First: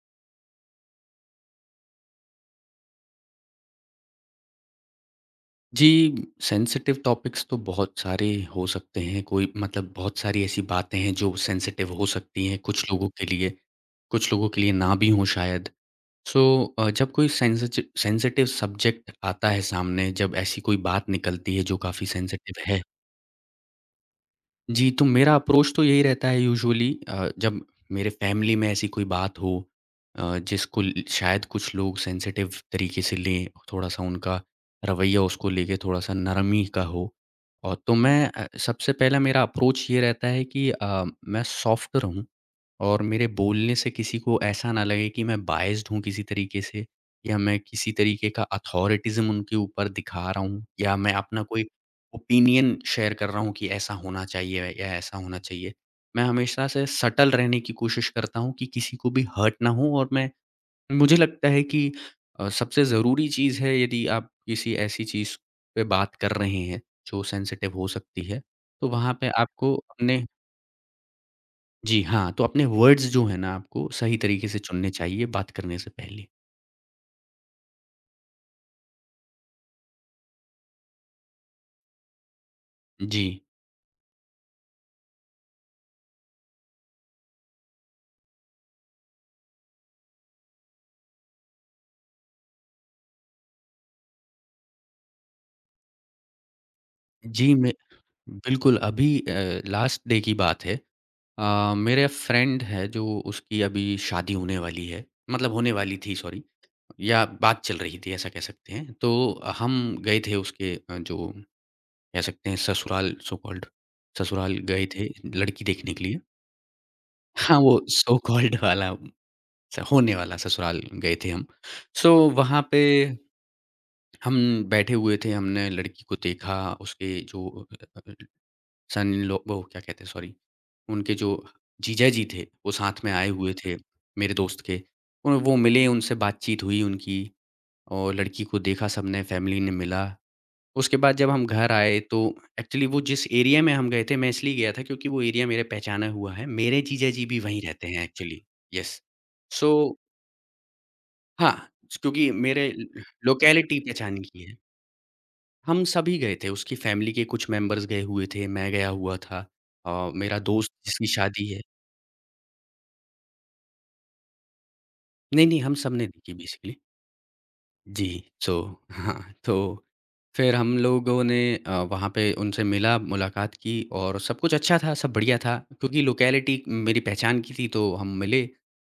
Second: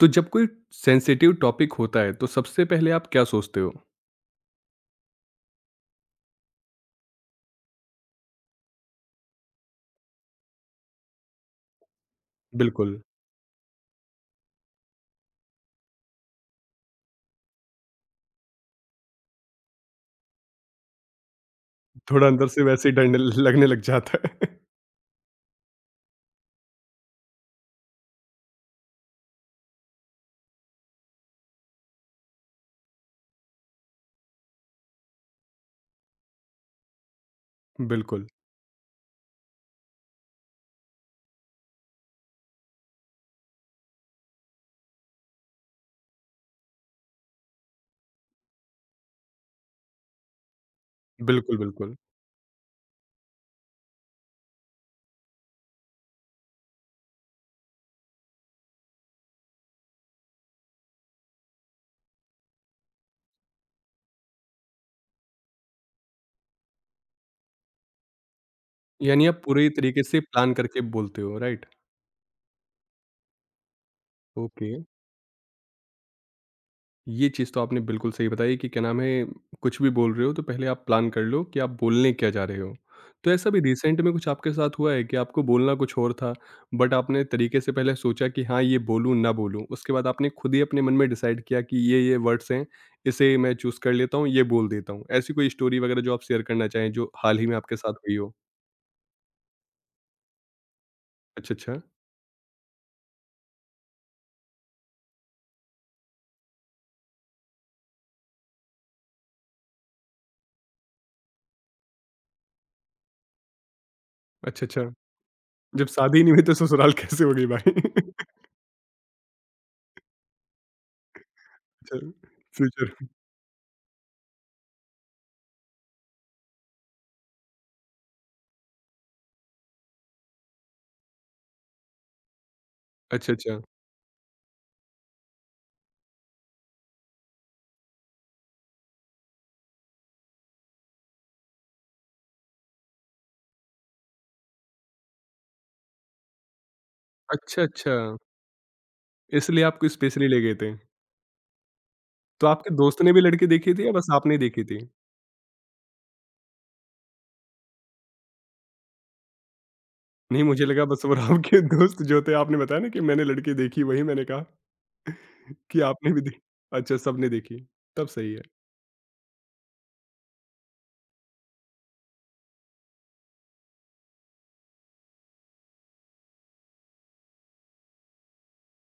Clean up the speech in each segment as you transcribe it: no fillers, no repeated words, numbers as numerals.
तो जब कोई सेंसिटिव टॉपिक होता है तो सबसे पहले आप क्या सोचते हो? जी। सेंसिटिव टॉपिक्स तो बहुत सारे हो सकते हैं, कोई मतलब बहुत सारी ऐसी बातें हैं जो सेंसिटिव हो सकती हैं कुछ बिल्कुल, लोगों के लिए, कुछ लोगों के लिए ना भी हों शायद। सो जब कोई सेंसिचि सेंसिटिव सब्जेक्ट आता है सामने, जब ऐसी कोई बात निकलती है जो काफ़ी थोड़ा अंदर सेंसिटिव से है। वैसे ही डर ल लगने लग जाता है। जी, तो मेरा अप्रोच तो यही रहता है यूजुअली। जब मेरे फैमिली में ऐसी कोई बात हो जिसको ल शायद कुछ लोग सेंसिटिव तरीके से लें, थोड़ा-सा उनका रवैया उसको लेके थोड़ा-सा नरमी का हो। और तो मैं बिल्कुल, सबसे पहला मेरा अप्रोच ये रहता है कि मैं सॉफ्ट रहूँ और मेरे बोलने से किसी को ऐसा ना लगे कि मैं बायस्ड हूँ किसी तरीके से या मैं किसी तरीके का अथॉरिटिज़्म उनके ऊपर दिखा रहा हूँ या मैं अपना बिल्कुल, कोई बिल्कुल। ओपिनियन शेयर कर रहा हूँ कि ऐसा होना चाहिए या ऐसा होना चाहिए। मैं हमेशा से सटल रहने की कोशिश करता हूँ कि किसी को भी हर्ट ना हो और मैं मुझे लगता है कि सबसे ज़रूरी चीज़ है यदि आप किसी ऐसी चीज़ पे बात कर रहे हैं जो सेंसिटिव हो सकती है, तो वहाँ यानी पे आप पूरे आपको तरीके से अपने। प्लान करके बोलते हो, राइट? जी हाँ, तो अपने वर्ड्स जो हैं ना आपको सही तरीके से ओके। चुनने चाहिए बात करने से पहले। ये चीज़ तो आपने बिल्कुल सही बताई कि क्या नाम है, कुछ भी बोल रहे हो तो पहले आप प्लान कर लो कि आप बोलने क्या जा रहे हो। जी। तो ऐसा भी रिसेंट में कुछ आपके साथ हुआ है कि आपको बोलना कुछ और था, बट आपने तरीके से पहले सोचा कि हाँ, ये बोलूँ, ना बोलूँ। उसके बाद आपने खुद ही अपने मन में डिसाइड किया कि ये वर्ड्स हैं, इसे मैं चूज़ कर लेता हूँ, ये बोल देता हूँ। ऐसी कोई स्टोरी वगैरह जो आप शेयर करना चाहें, जो हाल ही जी, में मैं आपके साथ हुई हो? बिल्कुल अभी लास्ट डे की बात है। अच्छा, अच्छा। मेरे फ्रेंड है जो उसकी अभी शादी होने वाली है, मतलब होने वाली थी सॉरी, या बात चल रही थी ऐसा कह सकते हैं। तो हम गए थे उसके जो कह सकते हैं ससुराल, सो कॉल्ड ससुराल अच्छा, अच्छा। गए थे लड़की जब देखने के शादी लिए। ही नहीं हुई तो ससुराल कैसे हो गई हाँ, वो भाई? सो कॉल्ड वाला स होने वाला ससुराल गए थे हम। अच्छा, सो वहाँ पे फ्यूचर हम बैठे हुए थे, हमने लड़की को देखा, उसके जो सन इन लॉ वो क्या कहते हैं सॉरी, उनके जो जीजा जी थे, वो साथ में आए अच्छा, हुए अच्छा। थे मेरे दोस्त के। और वो मिले, उनसे बातचीत हुई उनकी और लड़की को देखा सबने, फैमिली ने मिला। उसके बाद जब हम घर आए तो एक्चुअली वो जिस एरिया में हम गए थे, मैं इसलिए गया था क्योंकि वो एरिया मेरे पहचाना हुआ है। मेरे जीजा जी भी वहीं अच्छा, रहते अच्छा। हैं एक्चुअली। येस। इसलिए सो आपको स्पेशली ले गए थे। हाँ, क्योंकि तो मेरे आपके ल दोस्त ने भी लड़की देखी लोकेलिटी थी या बस पहचान आपने की है। देखी थी? हम सभी गए थे, उसकी फैमिली के कुछ मेंबर्स गए हुए थे, मैं गया हुआ था मेरा नहीं मुझे दोस्त लगा बस जिसकी और शादी है। आपके दोस्त जो थे आपने बताया ना कि मैंने लड़की देखी वही मैंने कहा नहीं, नहीं, हम कि सबने आपने भी देखी देखी? बेसिकली। अच्छा सबने देखी, तब जी, सही है। सो हाँ, तो फिर हम लोगों ने वहाँ पे उनसे मिला, मुलाकात की और सब कुछ अच्छा था, सब बढ़िया था क्योंकि लोकेलिटी मेरी पहचान की थी तो हम मिले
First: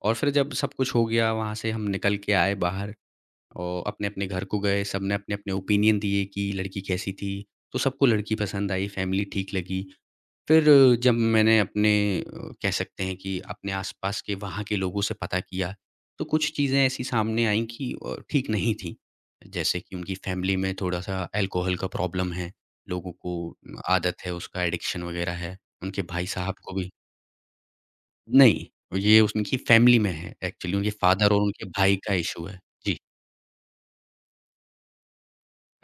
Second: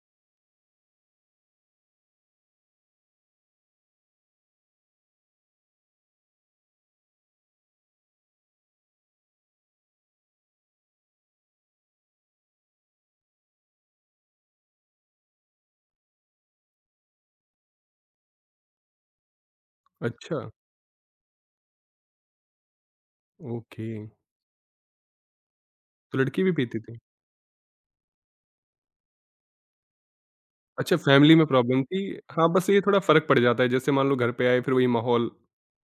और फिर जब सब कुछ हो गया वहाँ से हम निकल के आए बाहर और अपने-अपने घर को गए, सबने अपने-अपने ओपिनियन दिए कि लड़की कैसी थी, तो सबको लड़की पसंद आई, फैमिली ठीक लगी। फिर जब मैंने अपने अ, कह सकते हैं कि अपने आसपास के वहाँ के लोगों से पता किया, तो कुछ चीज़ें ऐसी सामने आईं कि ठीक नहीं थीं। जैसे कि उनकी अच्छा, फ़ैमिली में थोड़ा-सा अल्कोहल का प्रॉब्लम है, लोगों को ओके। आदत है, उसका एडिक्शन वग़ैरह है। उनके तो भाई लड़की भी साहब को पीती भी थी? नहीं, ये उनकी फ़ैमिली में है एक्चुअली, उनके अच्छा फ़ादर फैमिली और में उनके प्रॉब्लम भाई थी। का इश्यू हाँ, है। बस ये जी। थोड़ा फ़र्क पड़ जाता है जैसे मान लो घर पे आए फिर वही माहौल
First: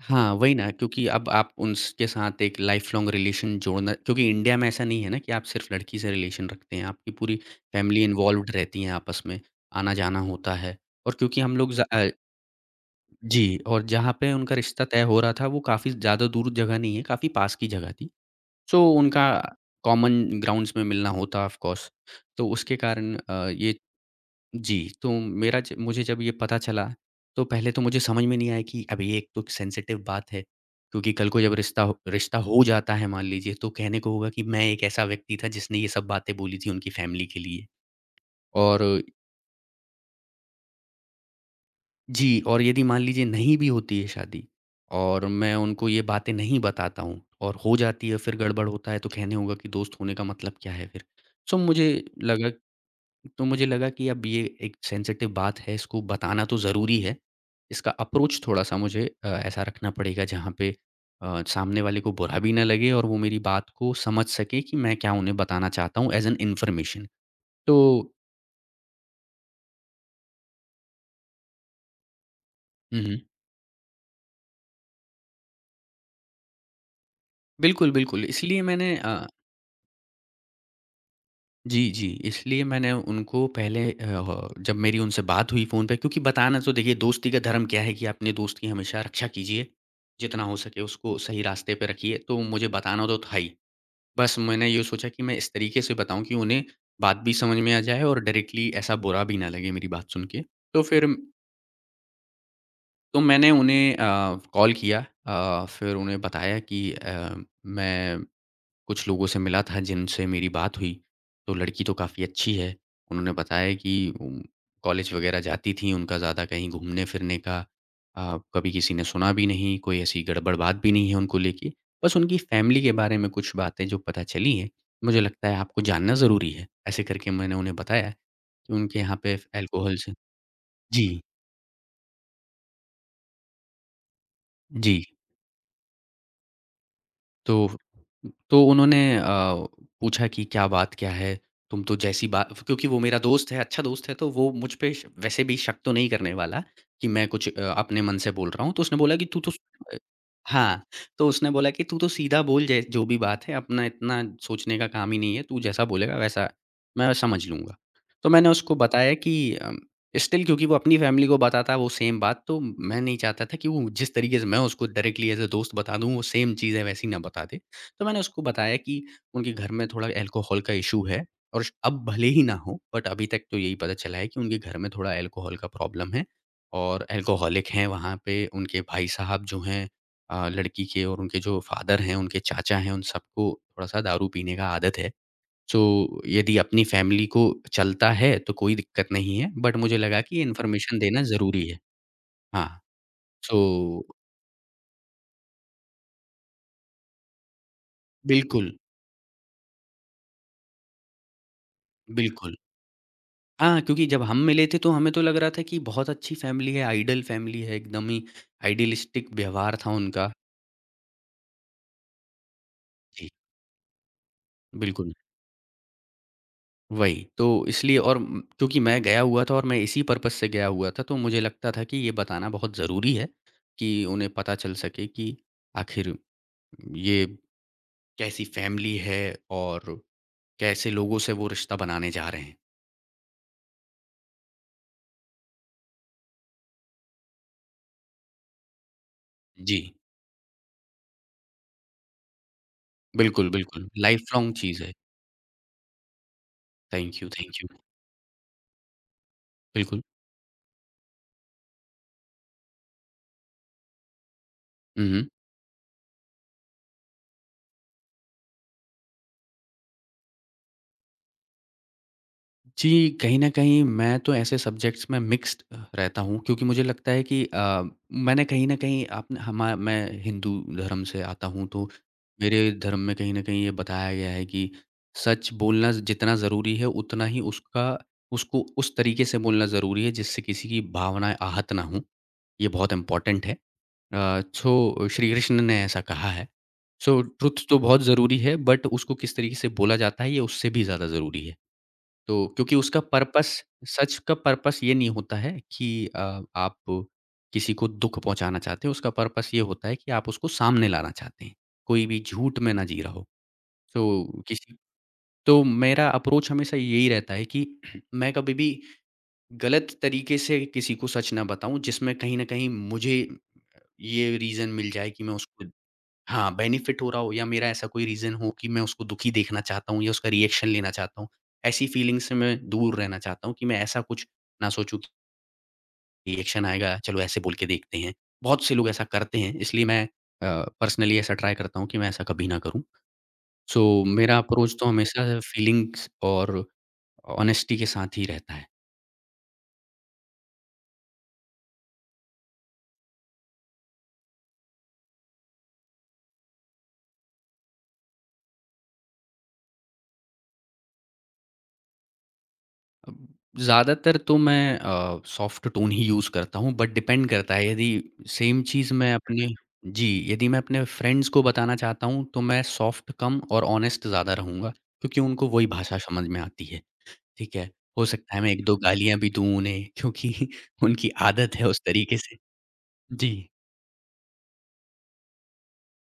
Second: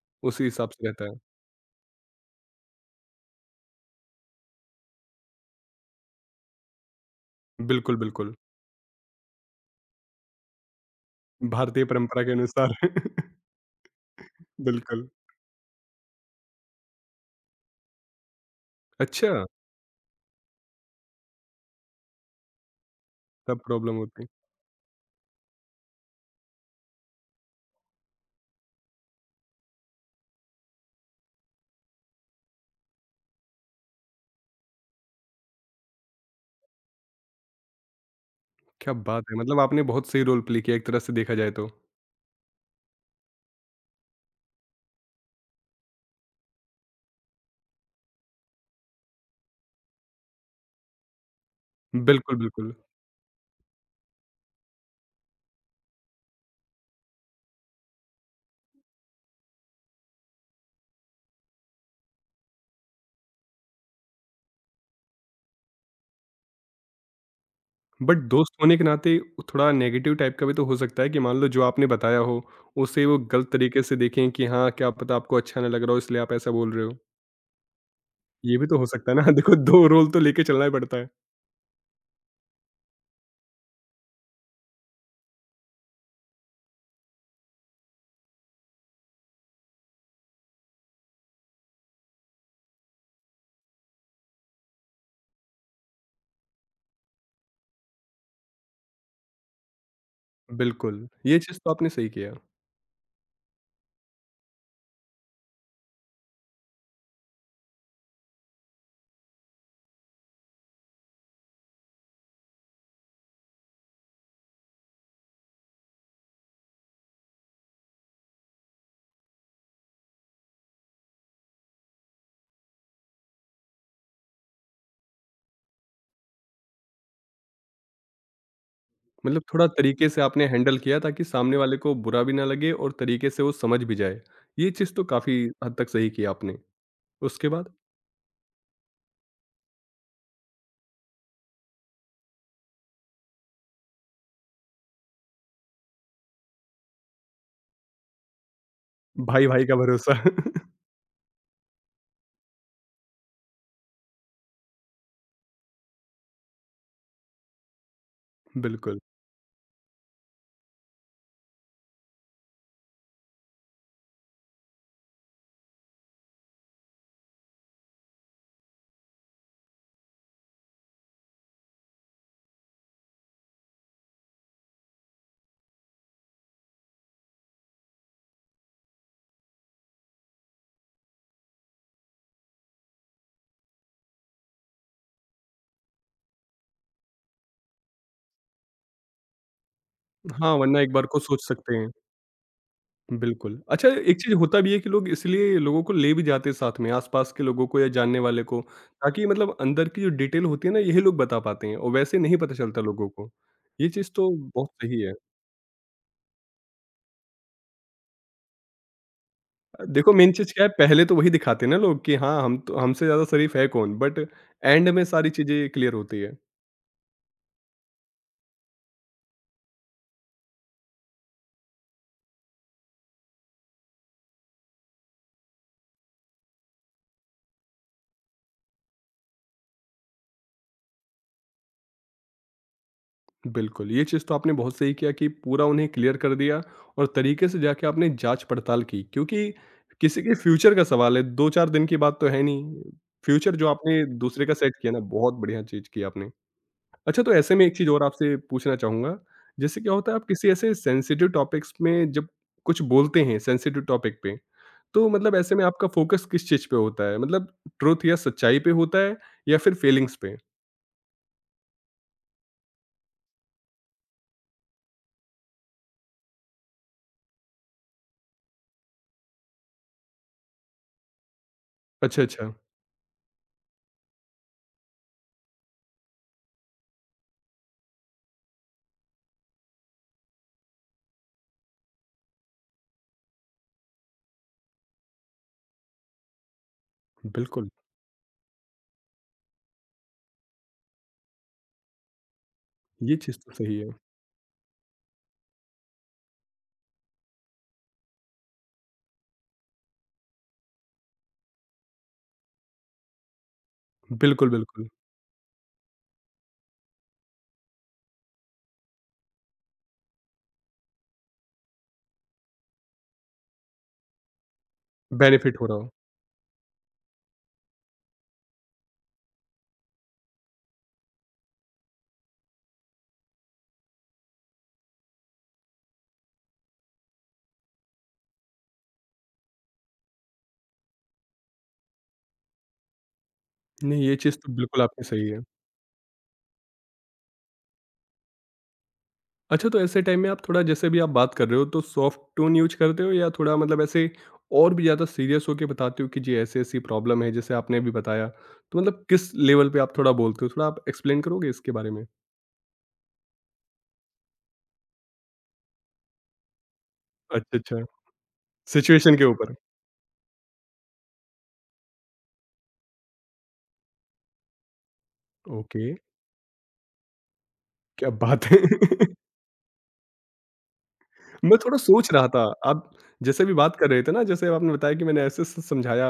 हाँ, उसी वही ना हिसाब से रहता क्योंकि है। अब आप उनके साथ एक लाइफ़ लॉन्ग रिलेशन जोड़ना क्योंकि इंडिया में ऐसा नहीं है ना कि आप सिर्फ़ लड़की से रिलेशन रखते हैं, आपकी पूरी बिल्कुल, फैमिली बिल्कुल। इन्वॉल्व्ड रहती है आपस में, आना-जाना होता है। और क्योंकि हम लोग भारतीय परंपरा के अनुसार। जी और जहाँ पे उनका रिश्ता तय बिल्कुल। हो रहा था वो काफ़ी ज़्यादा दूर जगह नहीं है, काफ़ी पास की जगह थी। सो अच्छा, उनका कॉमन ग्राउंड्स में मिलना होता ऑफ़ कोर्स, तो उसके कारण तब ये। प्रॉब्लम होती। जी, तो मेरा ज मुझे जब ये पता चला, तो पहले तो मुझे समझ में नहीं आया कि अब ये एक तो सेंसिटिव बात है, क्योंकि कल को जब रिश्ता हो जाता है मान लीजिए, तो कहने को होगा कि मैं एक ऐसा व्यक्ति था जिसने ये सब बातें बोली थी उनकी फैमिली के लिए। और क्या बात है! मतलब आपने बहुत सही रोल प्ले किया एक तरह से देखा जाए तो। जी, और यदि मान लीजिए नहीं भी होती है शादी और मैं उनको ये बातें नहीं बताता हूँ और हो जाती है फिर गड़बड़ होता है, तो कहने होगा कि दोस्त होने का मतलब क्या है फिर? सो मुझे बिल्कुल, लगा बिल्कुल। तो मुझे लगा कि अब ये एक सेंसिटिव बात है, इसको बताना तो ज़रूरी है। इसका अप्रोच थोड़ा-सा मुझे ऐसा रखना पड़ेगा जहाँ पे सामने वाले को बुरा भी ना लगे और वो मेरी बात को समझ सके कि मैं क्या उन्हें बताना चाहता हूँ एज़ एन इन्फॉर्मेशन। तो बट दोस्त होने के नाते थोड़ा नेगेटिव टाइप का भी तो हो सकता है कि मान लो जो आपने बताया हो, हुँ, उसे वो हुँ। गलत तरीके से देखें कि हाँ, क्या पता आपको अच्छा ना लग रहा हो इसलिए आप ऐसा बोल रहे हो। बिल्कुल, बिल्कुल। ये भी तो हो सकता है ना, देखो 2 रोल तो लेके चलना ही पड़ता है। जी, जी। इसलिए मैंने उनको पहले अ, ह जब मेरी उनसे बात हुई फ़ोन पे, क्योंकि बताना तो, देखिए दोस्ती का धर्म क्या है कि अपने दोस्त की हमेशा रक्षा कीजिए, जितना हो सके उसको सही रास्ते पे रखिए, तो मुझे बताना तो था ही। बस मैंने ये सोचा कि मैं इस तरीके से बताऊँ कि उन्हें बात भी समझ में आ जाए और डायरेक्टली ऐसा बुरा भी ना लगे मेरी बात सुन के। तो फिर बिल्कुल, ये चीज़ तो आपने सही किया। तो मैंने उन्हें कॉल किया, फिर उन्हें बताया कि मैं कुछ लोगों से मिला था जिनसे मेरी बात हुई, तो लड़की तो काफ़ी अच्छी है। उन्होंने बताया कि उम, कॉलेज वग़ैरह जाती थी, उनका ज़्यादा कहीं घूमने-फिरने का कभी किसी ने सुना भी नहीं, कोई ऐसी गड़बड़ बात भी नहीं है उनको लेके। बस उनकी फ़ैमिली के बारे में कुछ बातें जो पता चली हैं, मुझे लगता है आपको जानना ज़रूरी है। ऐसे करके मैंने उन्हें बताया कि उनके यहाँ पे मतलब थोड़ा अल्कोहल तरीके से, से आपने हैंडल किया जी, ताकि सामने वाले को बुरा भी ना लगे और तरीके से वो समझ भी जाए। ये चीज़ जी। तो काफ़ी हद तक सही किया आपने। उसके तो बाद तो उन्होंने पूछा कि क्या है? तुम तो जैसी बा क्योंकि वो मेरा दोस्त है, अच्छा दोस्त है, तो वो मुझ पे श वैसे भी शक तो नहीं करने वाला कि मैं कुछ अपने मन से बोल रहा हूँ। तो उसने बोला कि तू तो भाई-भाई का अ, भरोसा। हाँ, तो उसने बोला कि तू तो सीधा बोल जै जो भी बात है, अपना इतना सोचने का काम ही नहीं है, तू जैसा बोलेगा वैसा मैं समझ लूँगा। तो मैंने उसको बिल्कुल। बताया कि अ स्टिल, क्योंकि वो अपनी फैमिली को बताता वो सेम बात, तो मैं नहीं चाहता था कि वो जिस तरीके से मैं उसको डायरेक्टली एज़ अ दोस्त बता दूँ, वो सेम चीज़ें वैसी ना बता दे। तो मैंने उसको बताया कि उनके घर में थोड़ा अल्कोहल का इश्यू है और श अब भले ही ना हो, बट अभी तक तो यही पता चला है कि उनके घर में थोड़ा अल्कोहल का प्रॉब्लम है और अल्कोहलिक हैं वहाँ पे उनके भाई साहब जो हैं लड़की के, और उनके जो फादर हैं, उनके चाचा हैं, उन सबको थोड़ा-सा दारू पीने का आदत है। सो यदि अपनी फैमिली को चलता है तो कोई दिक्कत नहीं है, बट मुझे लगा कि ये हाँ, वरना एक इन्फॉर्मेशन बार को देना सोच ज़रूरी सकते है। हैं। हाँ, सो बिल्कुल। अच्छा एक चीज़ होता भी है कि लोग इसलिए लोगों को ले भी जाते हैं साथ में, आस-पास के लोगों को या जानने वाले को, बिल्कुल, ताकि मतलब अंदर की जो डिटेल होती है ना यही लोग बता पाते हैं और वैसे नहीं बिल्कुल। पता चलता लोगों को। हाँ, ये क्योंकि चीज़ जब तो हम मिले बहुत थे तो सही हमें है। तो लग रहा था कि बहुत अच्छी फैमिली है, आइडल फैमिली है, एकदम ही आइडियलिस्टिक व्यवहार था देखो उनका। मेन चीज़ क्या है पहले तो वही दिखाते हैं ना लोग कि हाँ, हम तो हमसे ज़्यादा जी, शरीफ है कौन? बट एंड में बिल्कुल, सारी चीज़ें क्लियर होती है। वही। तो इसलिए और क्योंकि मैं गया हुआ था और मैं इसी पर्पज़ से गया हुआ था, तो मुझे लगता था कि ये बताना बहुत ज़रूरी है कि उन्हें पता चल सके कि आखिर ये कैसी फैमिली है और कैसे लोगों से वो रिश्ता बनाने जा रहे हैं। बिल्कुल, ये चीज़ तो आपने बहुत सही किया कि पूरा उन्हें क्लियर कर दिया और तरीके से जाके आपने जाँच-पड़ताल की क्योंकि जी, किसी के फ्यूचर का सवाल है, 2-4 दिन की बात तो है नहीं। बिल्कुल, फ्यूचर जो बिल्कुल, आपने लाइफ़ दूसरे का लॉन्ग सेट चीज़ है। किया ना, बहुत बढ़िया चीज़ की आपने। थैंक अच्छा यू, तो ऐसे थैंक में एक यू। चीज़ और आपसे पूछना चाहूँगा, जैसे क्या बिल्कुल। होता है आप किसी ऐसे सेंसिटिव टॉपिक्स में जब कुछ बोलते हैं सेंसिटिव टॉपिक पे, हुँ, तो हुँ। मतलब ऐसे में आपका फ़ोकस किस चीज़ पे होता है? मतलब ट्रुथ या सच्चाई पे होता है या फिर फीलिंग्स पे? जी, कहीं न कहीं मैं तो ऐसे सब्जेक्ट्स में मिक्स्ड रहता हूँ, क्योंकि मुझे लगता है कि मैंने कहीं न कहीं आपने हमा मैं हिंदू धर्म से आता हूँ, तो अच्छा, अच्छा। मेरे धर्म में कहीं न कहीं ये बताया गया है कि सच बोलना जितना ज़रूरी है, उतना ही उसका उसको उस तरीके से बोलना ज़रूरी है जिससे किसी की भावनाएँ आहत ना हों। ये बहुत इम्पोर्टेंट है। सो श्री कृष्ण ने ऐसा कहा है। सो ट्रुथ बिल्कुल, तो बहुत ज़रूरी है बट उसको किस तरीके से बोला जाता है ये उससे भी ज़्यादा ज़रूरी है। तो क्योंकि उसका ये चीज़ तो पर्पस सही है। सच का पर्पस ये नहीं होता है कि आप किसी को दुःख पहुँचाना चाहते हो, उसका पर्पस ये होता है कि आप उसको सामने लाना चाहते हैं। कोई भी झूठ में ना जी रहा हो। तो बिल्कुल, किसी बिल्कुल। तो मेरा अप्रोच हमेशा यही रहता है कि मैं कभी भी गलत तरीके से किसी को सच ना बताऊँ जिसमें कहीं न कहीं मुझे ये रीज़न मिल जाए कि मैं बेनिफिट उसको, हो रहा हो। हाँ, बेनिफिट हो रहा हो, या मेरा ऐसा कोई रीज़न हो कि मैं उसको दुखी देखना चाहता हूँ या उसका रिएक्शन लेना चाहता हूँ। ऐसी फीलिंग से मैं दूर रहना चाहता हूँ कि मैं ऐसा कुछ ना सोचूँ कि रिएक्शन आएगा, चलो ऐसे बोल के देखते हैं। बहुत से लोग ऐसा करते हैं, इसलिए मैं अ, पर्सनली ऐसा ट्राई करता हूँ कि मैं ऐसा कभी ना करूँ। सो नहीं, ये मेरा चीज़ तो अप्रोच बिल्कुल तो आपकी सही हमेशा है। फीलिंग्स और ऑनेस्टी के साथ ही रहता है। अच्छा तो ऐसे टाइम में आप थोड़ा जैसे भी आप बात कर रहे हो तो सॉफ्ट टोन यूज़ करते हो या थोड़ा मतलब ऐसे और भी ज़्यादा सीरियस होके बताते हो कि जी ऐसी-ऐसी प्रॉब्लम है जैसे आपने अभी बताया। तो मतलब किस लेवल पे आप थोड़ा बोलते हो? थोड़ा आप एक्सप्लेन करोगे इसके बारे में? अब ज़्यादातर तो मैं सॉफ्ट टोन ही यूज़ करता हूँ, बट डिपेंड करता अच्छा, है अच्छा। यदि सेम चीज़ मैं सिचुएशन के अपने ऊपर। जी, यदि मैं अपने फ्रेंड्स को बताना चाहता हूँ, तो मैं सॉफ्ट कम और ऑनेस्ट ज़्यादा रहूँगा, क्योंकि उनको वही ओके, भाषा समझ में आती है, ठीक है? हो क्या सकता है बात मैं है! 1-2 गालियाँ भी दूँ उन्हें क्योंकि उनकी आदत मैं है थोड़ा उस सोच तरीके रहा से। था, आप जैसे जी, भी बात कर रहे थे ना, जैसे आपने बताया कि मैंने ऐसे से समझाया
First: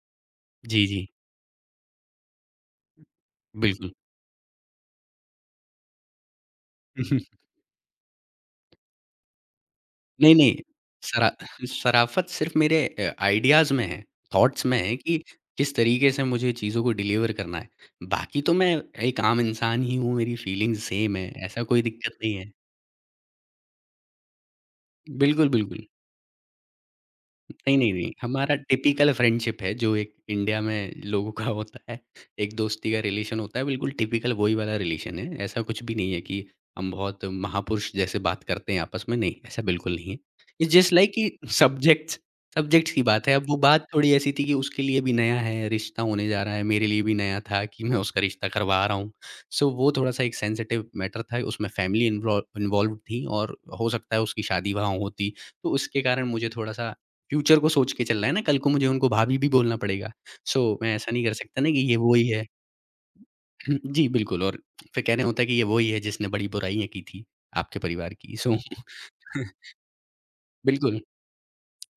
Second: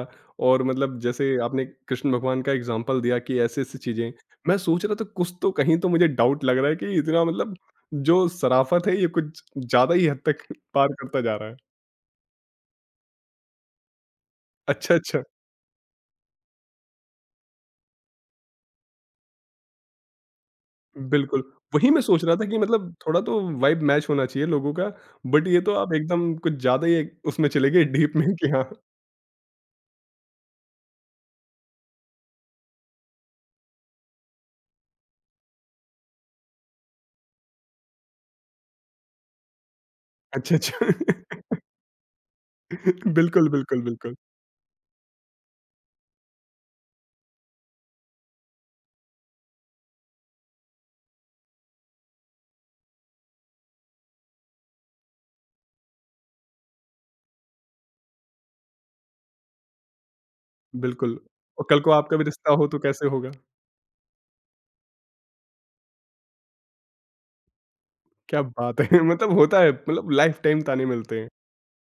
और जी, मतलब जी, जैसे आपने कृष्ण भगवान का एग्ज़ाम्पल दिया कि ऐसी-ऐसी बिल्कुल। चीज़ें, मैं सोच रहा था कुछ तो कहीं तो मुझे डाउट लग रहा है कि इतना मतलब जो शराफ़त है ये कुछ ज़्यादा ही हद नहीं, तक नहीं, पार करता शरा जा रहा है। शराफ़त सिर्फ़ मेरे आइडियाज़ में है, थॉट्स में है अच्छा, कि अच्छा। किस तरीके से मुझे चीज़ों को डिलीवर करना है। बाकी तो मैं एक आम इंसान ही हूँ, मेरी फीलिंग्स सेम है, बिल्कुल, ऐसा कोई वही मैं दिक्कत सोच नहीं रहा था है। कि मतलब थोड़ा तो वाइब मैच होना चाहिए लोगों का, बट बिल्कुल, ये तो बिल्कुल। आप एकदम कुछ ज़्यादा ही उसमें चले नहीं, गए नहीं, नहीं। डीप में कि हमारा हाँ टिपिकल फ्रेंडशिप है जो एक इंडिया में लोगों का होता है। एक दोस्ती का रिलेशन होता है, बिल्कुल टिपिकल वही वाला रिलेशन है। ऐसा कुछ भी नहीं है कि हम बहुत महापुरुष जैसे बात करते हैं आपस में, नहीं, ऐसा बिल्कुल नहीं है। अच्छा, इट्स जस्ट लाइक कि अच्छा। सब्जेक्ट्स सब्जेक्ट्स की बात है। अब बिल्कुल, वो बिल्कुल, बात थोड़ी बिल्कुल। ऐसी थी कि उसके लिए भी नया है, रिश्ता होने जा रहा है, मेरे लिए भी नया था कि मैं उसका रिश्ता करवा रहा हूँ। सो वो थोड़ा-सा एक सेंसिटिव मैटर था, उसमें फैमिली इन्वॉल्व्ड थी और हो सकता है उसकी शादी वहाँ होती, तो उसके कारण मुझे थोड़ा-सा फ्यूचर को सोच के चलना है ना, कल को मुझे उनको भाभी भी बोलना पड़ेगा। सो मैं ऐसा बिल्कुल, नहीं कर सकता और ना कि कल को ये वो आपका भी ही है। रिश्ता हो तो कैसे होगा? जी, बिल्कुल और फिर कहना होता है कि ये वो ही है जिसने बड़ी बुराइयाँ की थी आपके परिवार की। क्या सो बात है! मतलब होता है, मतलब लाइफ टाइम ताने बिल्कुल। मिलते हैं।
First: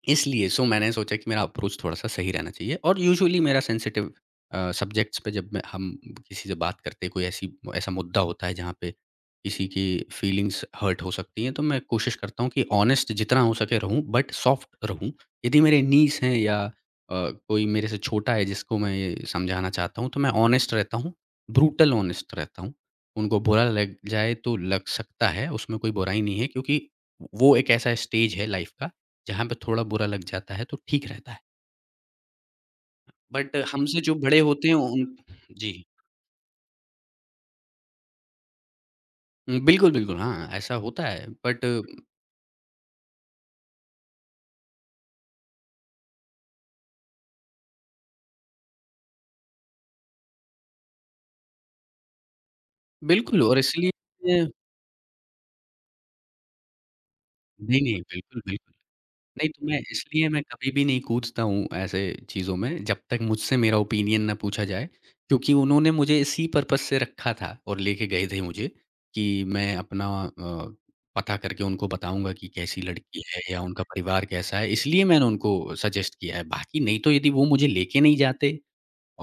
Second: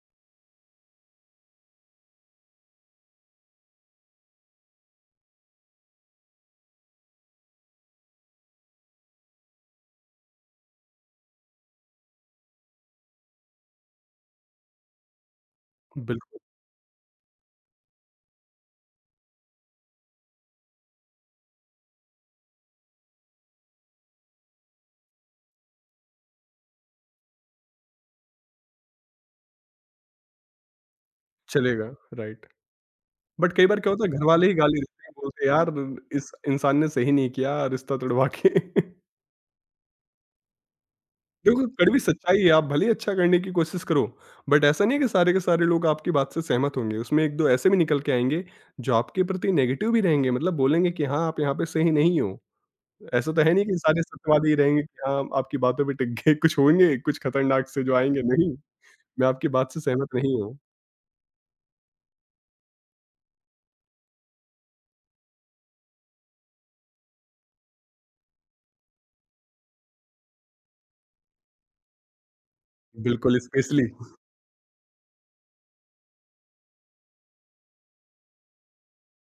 इसलिए सो मैंने सोचा कि मेरा अप्रोच थोड़ा-सा सही रहना चाहिए और यूजुअली मेरा सेंसिटिव सब्जेक्ट्स पे जब मैं हम किसी से बात करते हैं, कोई ऐसी ऐसा मुद्दा होता है जहाँ पे किसी की फीलिंग्स हर्ट हो सकती हैं, तो मैं कोशिश करता हूँ कि ऑनेस्ट जितना हो सके रहूँ बट सॉफ्ट रहूँ। यदि मेरे नीस हैं बिल्कुल, या कोई मेरे से छोटा है जिसको मैं ये समझाना चाहता हूँ, तो मैं ऑनेस्ट रहता हूँ, ब्रूटल ऑनेस्ट रहता हूँ। उनको बुरा लग जाए तो लग सकता है, उसमें कोई बुराई नहीं है क्योंकि वो एक ऐसा स्टेज है लाइफ़ का जहाँ पे थोड़ा बुरा लग जाता है तो ठीक रहता है। चलेगा, राइट। बट बट कई हमसे बार क्या बिल्कुल। होता जो है बड़े घरवाले ही होते हैं गाली देते उन हैं, बोलते हैं यार जी। इस इंसान ने सही नहीं किया रिश्ता तुड़वा के। बिल्कुल, बिल्कुल हाँ, ऐसा होता है बट देखो कड़वी सच्चाई है, आप भले ही अच्छा करने की कोशिश करो, बट ऐसा नहीं है कि सारे के सारे लोग आपकी बात से सहमत होंगे। उसमें 1-2 ऐसे भी निकल के आएँगे, जो आपके प्रति नेगेटिव भी रहेंगे, मतलब बोलेंगे कि हाँ, आप यहाँ पे सही नहीं हो। ऐसा तो बिल्कुल है और नहीं कि इसलिए सारे सत्यवादी ही रहेंगे कि हाँ, आपकी बातों पे टिक गए, कुछ होंगे, कुछ खतरनाक नहीं, से जो नहीं, आएँगे, बिल्कुल, नहीं, बिल्कुल। मैं आपकी नहीं, तो बात मैं से सहमत इसलिए नहीं मैं हूँ। कभी भी नहीं कूदता हूँ ऐसे चीज़ों में, जब तक मुझसे मेरा ओपिनियन ना पूछा जाए, क्योंकि उन्होंने मुझे इसी पर्पज़ से रखा था और लेके गए थे मुझे कि मैं अपना अ, पता करके उनको बताऊँगा कि कैसी लड़की बिल्कुल, है या उनका स्पेशली परिवार कैसा है, इसलिए मैंने उनको सजेस्ट किया है। बाकी नहीं तो यदि वो मुझे लेके नहीं जाते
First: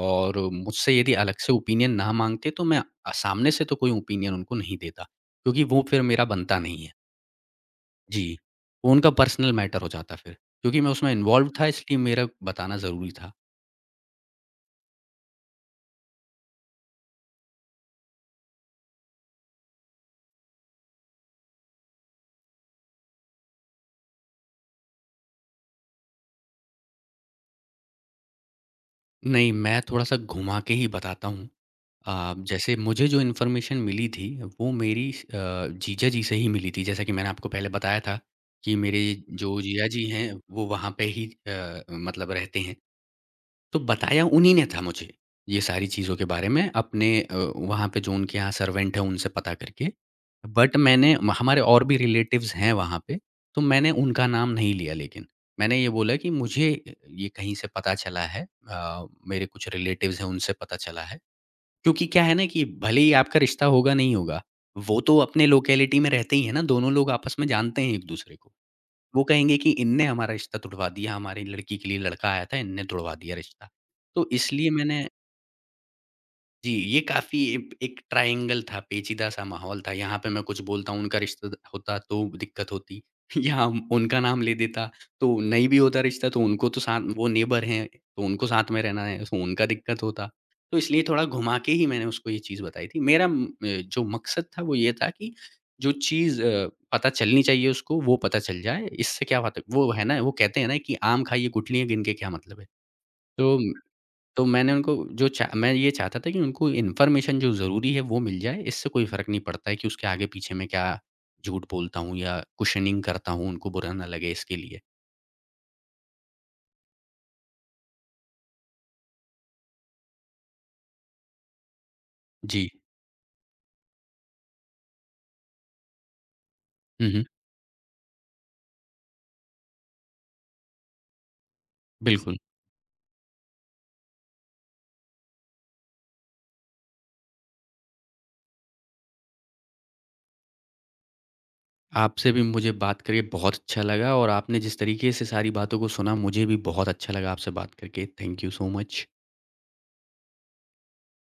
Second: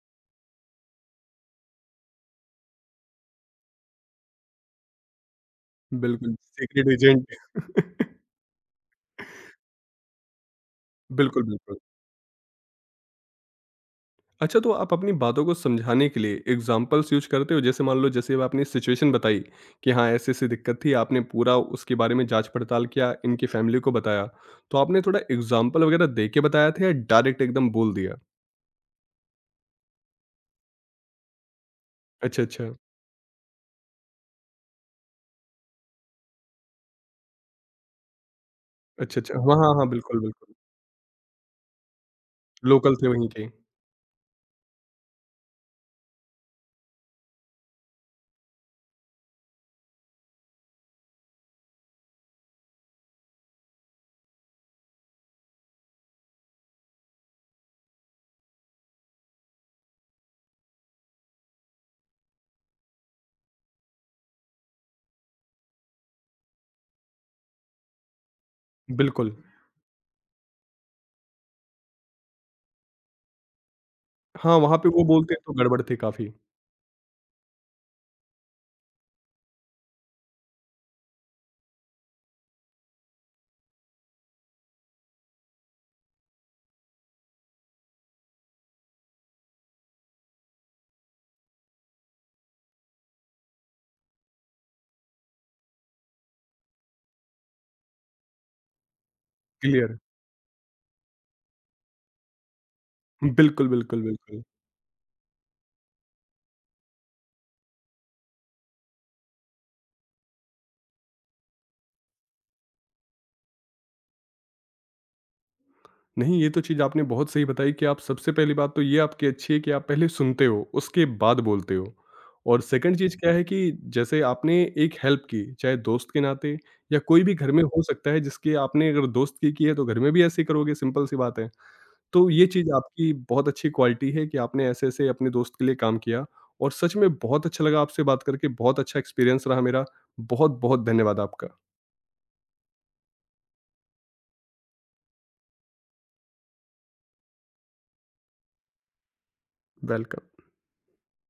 और मुझसे यदि अलग से ओपिनियन ना माँगते, तो मैं सामने से तो कोई ओपिनियन उनको नहीं देता, क्योंकि वो फिर मेरा बिल्कुल, बनता नहीं है। Secret agent. जी, उनका पर्सनल मैटर हो जाता फिर, क्योंकि मैं उसमें बिल्कुल, इन्वॉल्व था बिल्कुल। इसलिए मेरा बताना ज़रूरी था। अच्छा तो आप अपनी बातों को समझाने के लिए एग्ज़ाम्पल्स यूज़ करते हो? जैसे मान लो जैसे अब आपने सिचुएशन बताई कि हाँ, ऐसी-ऐसी दिक्कत थी, आपने पूरा उसके बारे में जाँच-पड़ताल किया, इनकी फैमिली को बताया। तो आपने थोड़ा एग्ज़ाम्पल वगैरह दे के बताया था या डायरेक्ट एकदम बोल दिया? नहीं, मैं थोड़ा-सा घुमा के ही बताता हूँ। अच्छा, अच्छा। जैसे मुझे जो इन्फॉर्मेशन मिली थी वो मेरी जीजा जी से ही मिली थी। जैसा कि मैंने आपको पहले बताया था कि मेरे अच्छा, अच्छा। हाँ, जो हाँ, जीजा हाँ, जी बिल्कुल, हैं बिल्कुल। वो वहाँ पे ही मतलब रहते हैं। लोकल थे वहीं के। तो बताया उन्हीं ने था मुझे, ये सारी चीज़ों के बारे में अपने वहाँ पे जो उनके यहाँ सर्वेंट हैं उनसे पता करके। बट मैंने हमारे और भी रिलेटिव्स हैं वहाँ पे, तो मैंने उनका नाम नहीं लिया लेकिन। मैंने ये बोला कि मुझे ये कहीं से पता चला है मेरे कुछ रिलेटिव्स हैं उनसे पता चला है। क्योंकि क्या है ना कि भले ही आपका रिश्ता होगा नहीं होगा, वो तो अपने लोकेलिटी में रहते ही हैं ना, दोनों लोग आपस में जानते हैं एक-दूसरे को। वो बिल्कुल। कहेंगे कि इनने हमारा रिश्ता तुड़वा दिया, हमारी लड़की के लिए लड़का आया था, इनने तुड़वा दिया रिश्ता। तो हाँ, इसलिए वहाँ पे वो मैंने बोलते हैं तो गड़बड़ थी काफ़ी, जी, ये काफ़ी एक एक ट्रायंगल था, पेचीदा-सा माहौल था। यहाँ पे मैं कुछ बोलता हूँ, उनका रिश्ता द होता तो दिक्कत होती। उनका नाम ले देता, तो नहीं भी होता रिश्ता, तो उनको तो साथ वो नेबर हैं, तो उनको साथ में रहना है, तो उनका दिक्कत होता। तो इसलिए थोड़ा घुमा के ही मैंने उसको ये चीज़ बताई थी। मेरा जो मकसद था, वो ये था कि जो चीज़ पता चलनी चाहिए उसको, वो पता चल जाए। इससे क्या बात है वो क्लियर। है ना, वो कहते हैं ना कि आम खाइए, गुठलियाँ गिन के क्या मतलब है? तो बिल्कुल, बिल्कुल, तो बिल्कुल। मैंने उनको जो चा मैं ये चाहता था कि उनको इन्फॉर्मेशन जो ज़रूरी है वो मिल जाए, इससे कोई फ़र्क नहीं पड़ता है कि उसके आगे-पीछे मैं क्या झूठ बोलता हूँ या कुशनिंग करता हूँ, उनको बुरा ना लगे इसके लिए। नहीं, ये तो चीज़ आपने बहुत सही बताई कि आप सबसे पहली बात तो ये आपकी अच्छी है कि आप पहले सुनते हो, उसके बाद बोलते हो। और जी। सेकंड चीज़ क्या है कि जैसे आपने एक हेल्प की, चाहे दोस्त के नाते या हुँ, हुँ, कोई भी घर में हो सकता है जिसकी आपने अगर दोस्त की है तो घर में भी ऐसे ही करोगे, सिंपल सी बात है। तो बिल्कुल। ये चीज़ आपकी बहुत अच्छी क्वालिटी है कि आपने ऐसे-ऐसे अपने दोस्त के लिए काम किया और सच में बहुत अच्छा लगा आपसे बात करके, बहुत अच्छा एक्सपीरियंस रहा मेरा। बहुत-बहुत धन्यवाद आपका। आपसे भी मुझे बात करके बहुत अच्छा लगा और आपने जिस तरीके से सारी बातों को सुना, मुझे भी बहुत अच्छा लगा आपसे बात करके। Thank you so much. Welcome.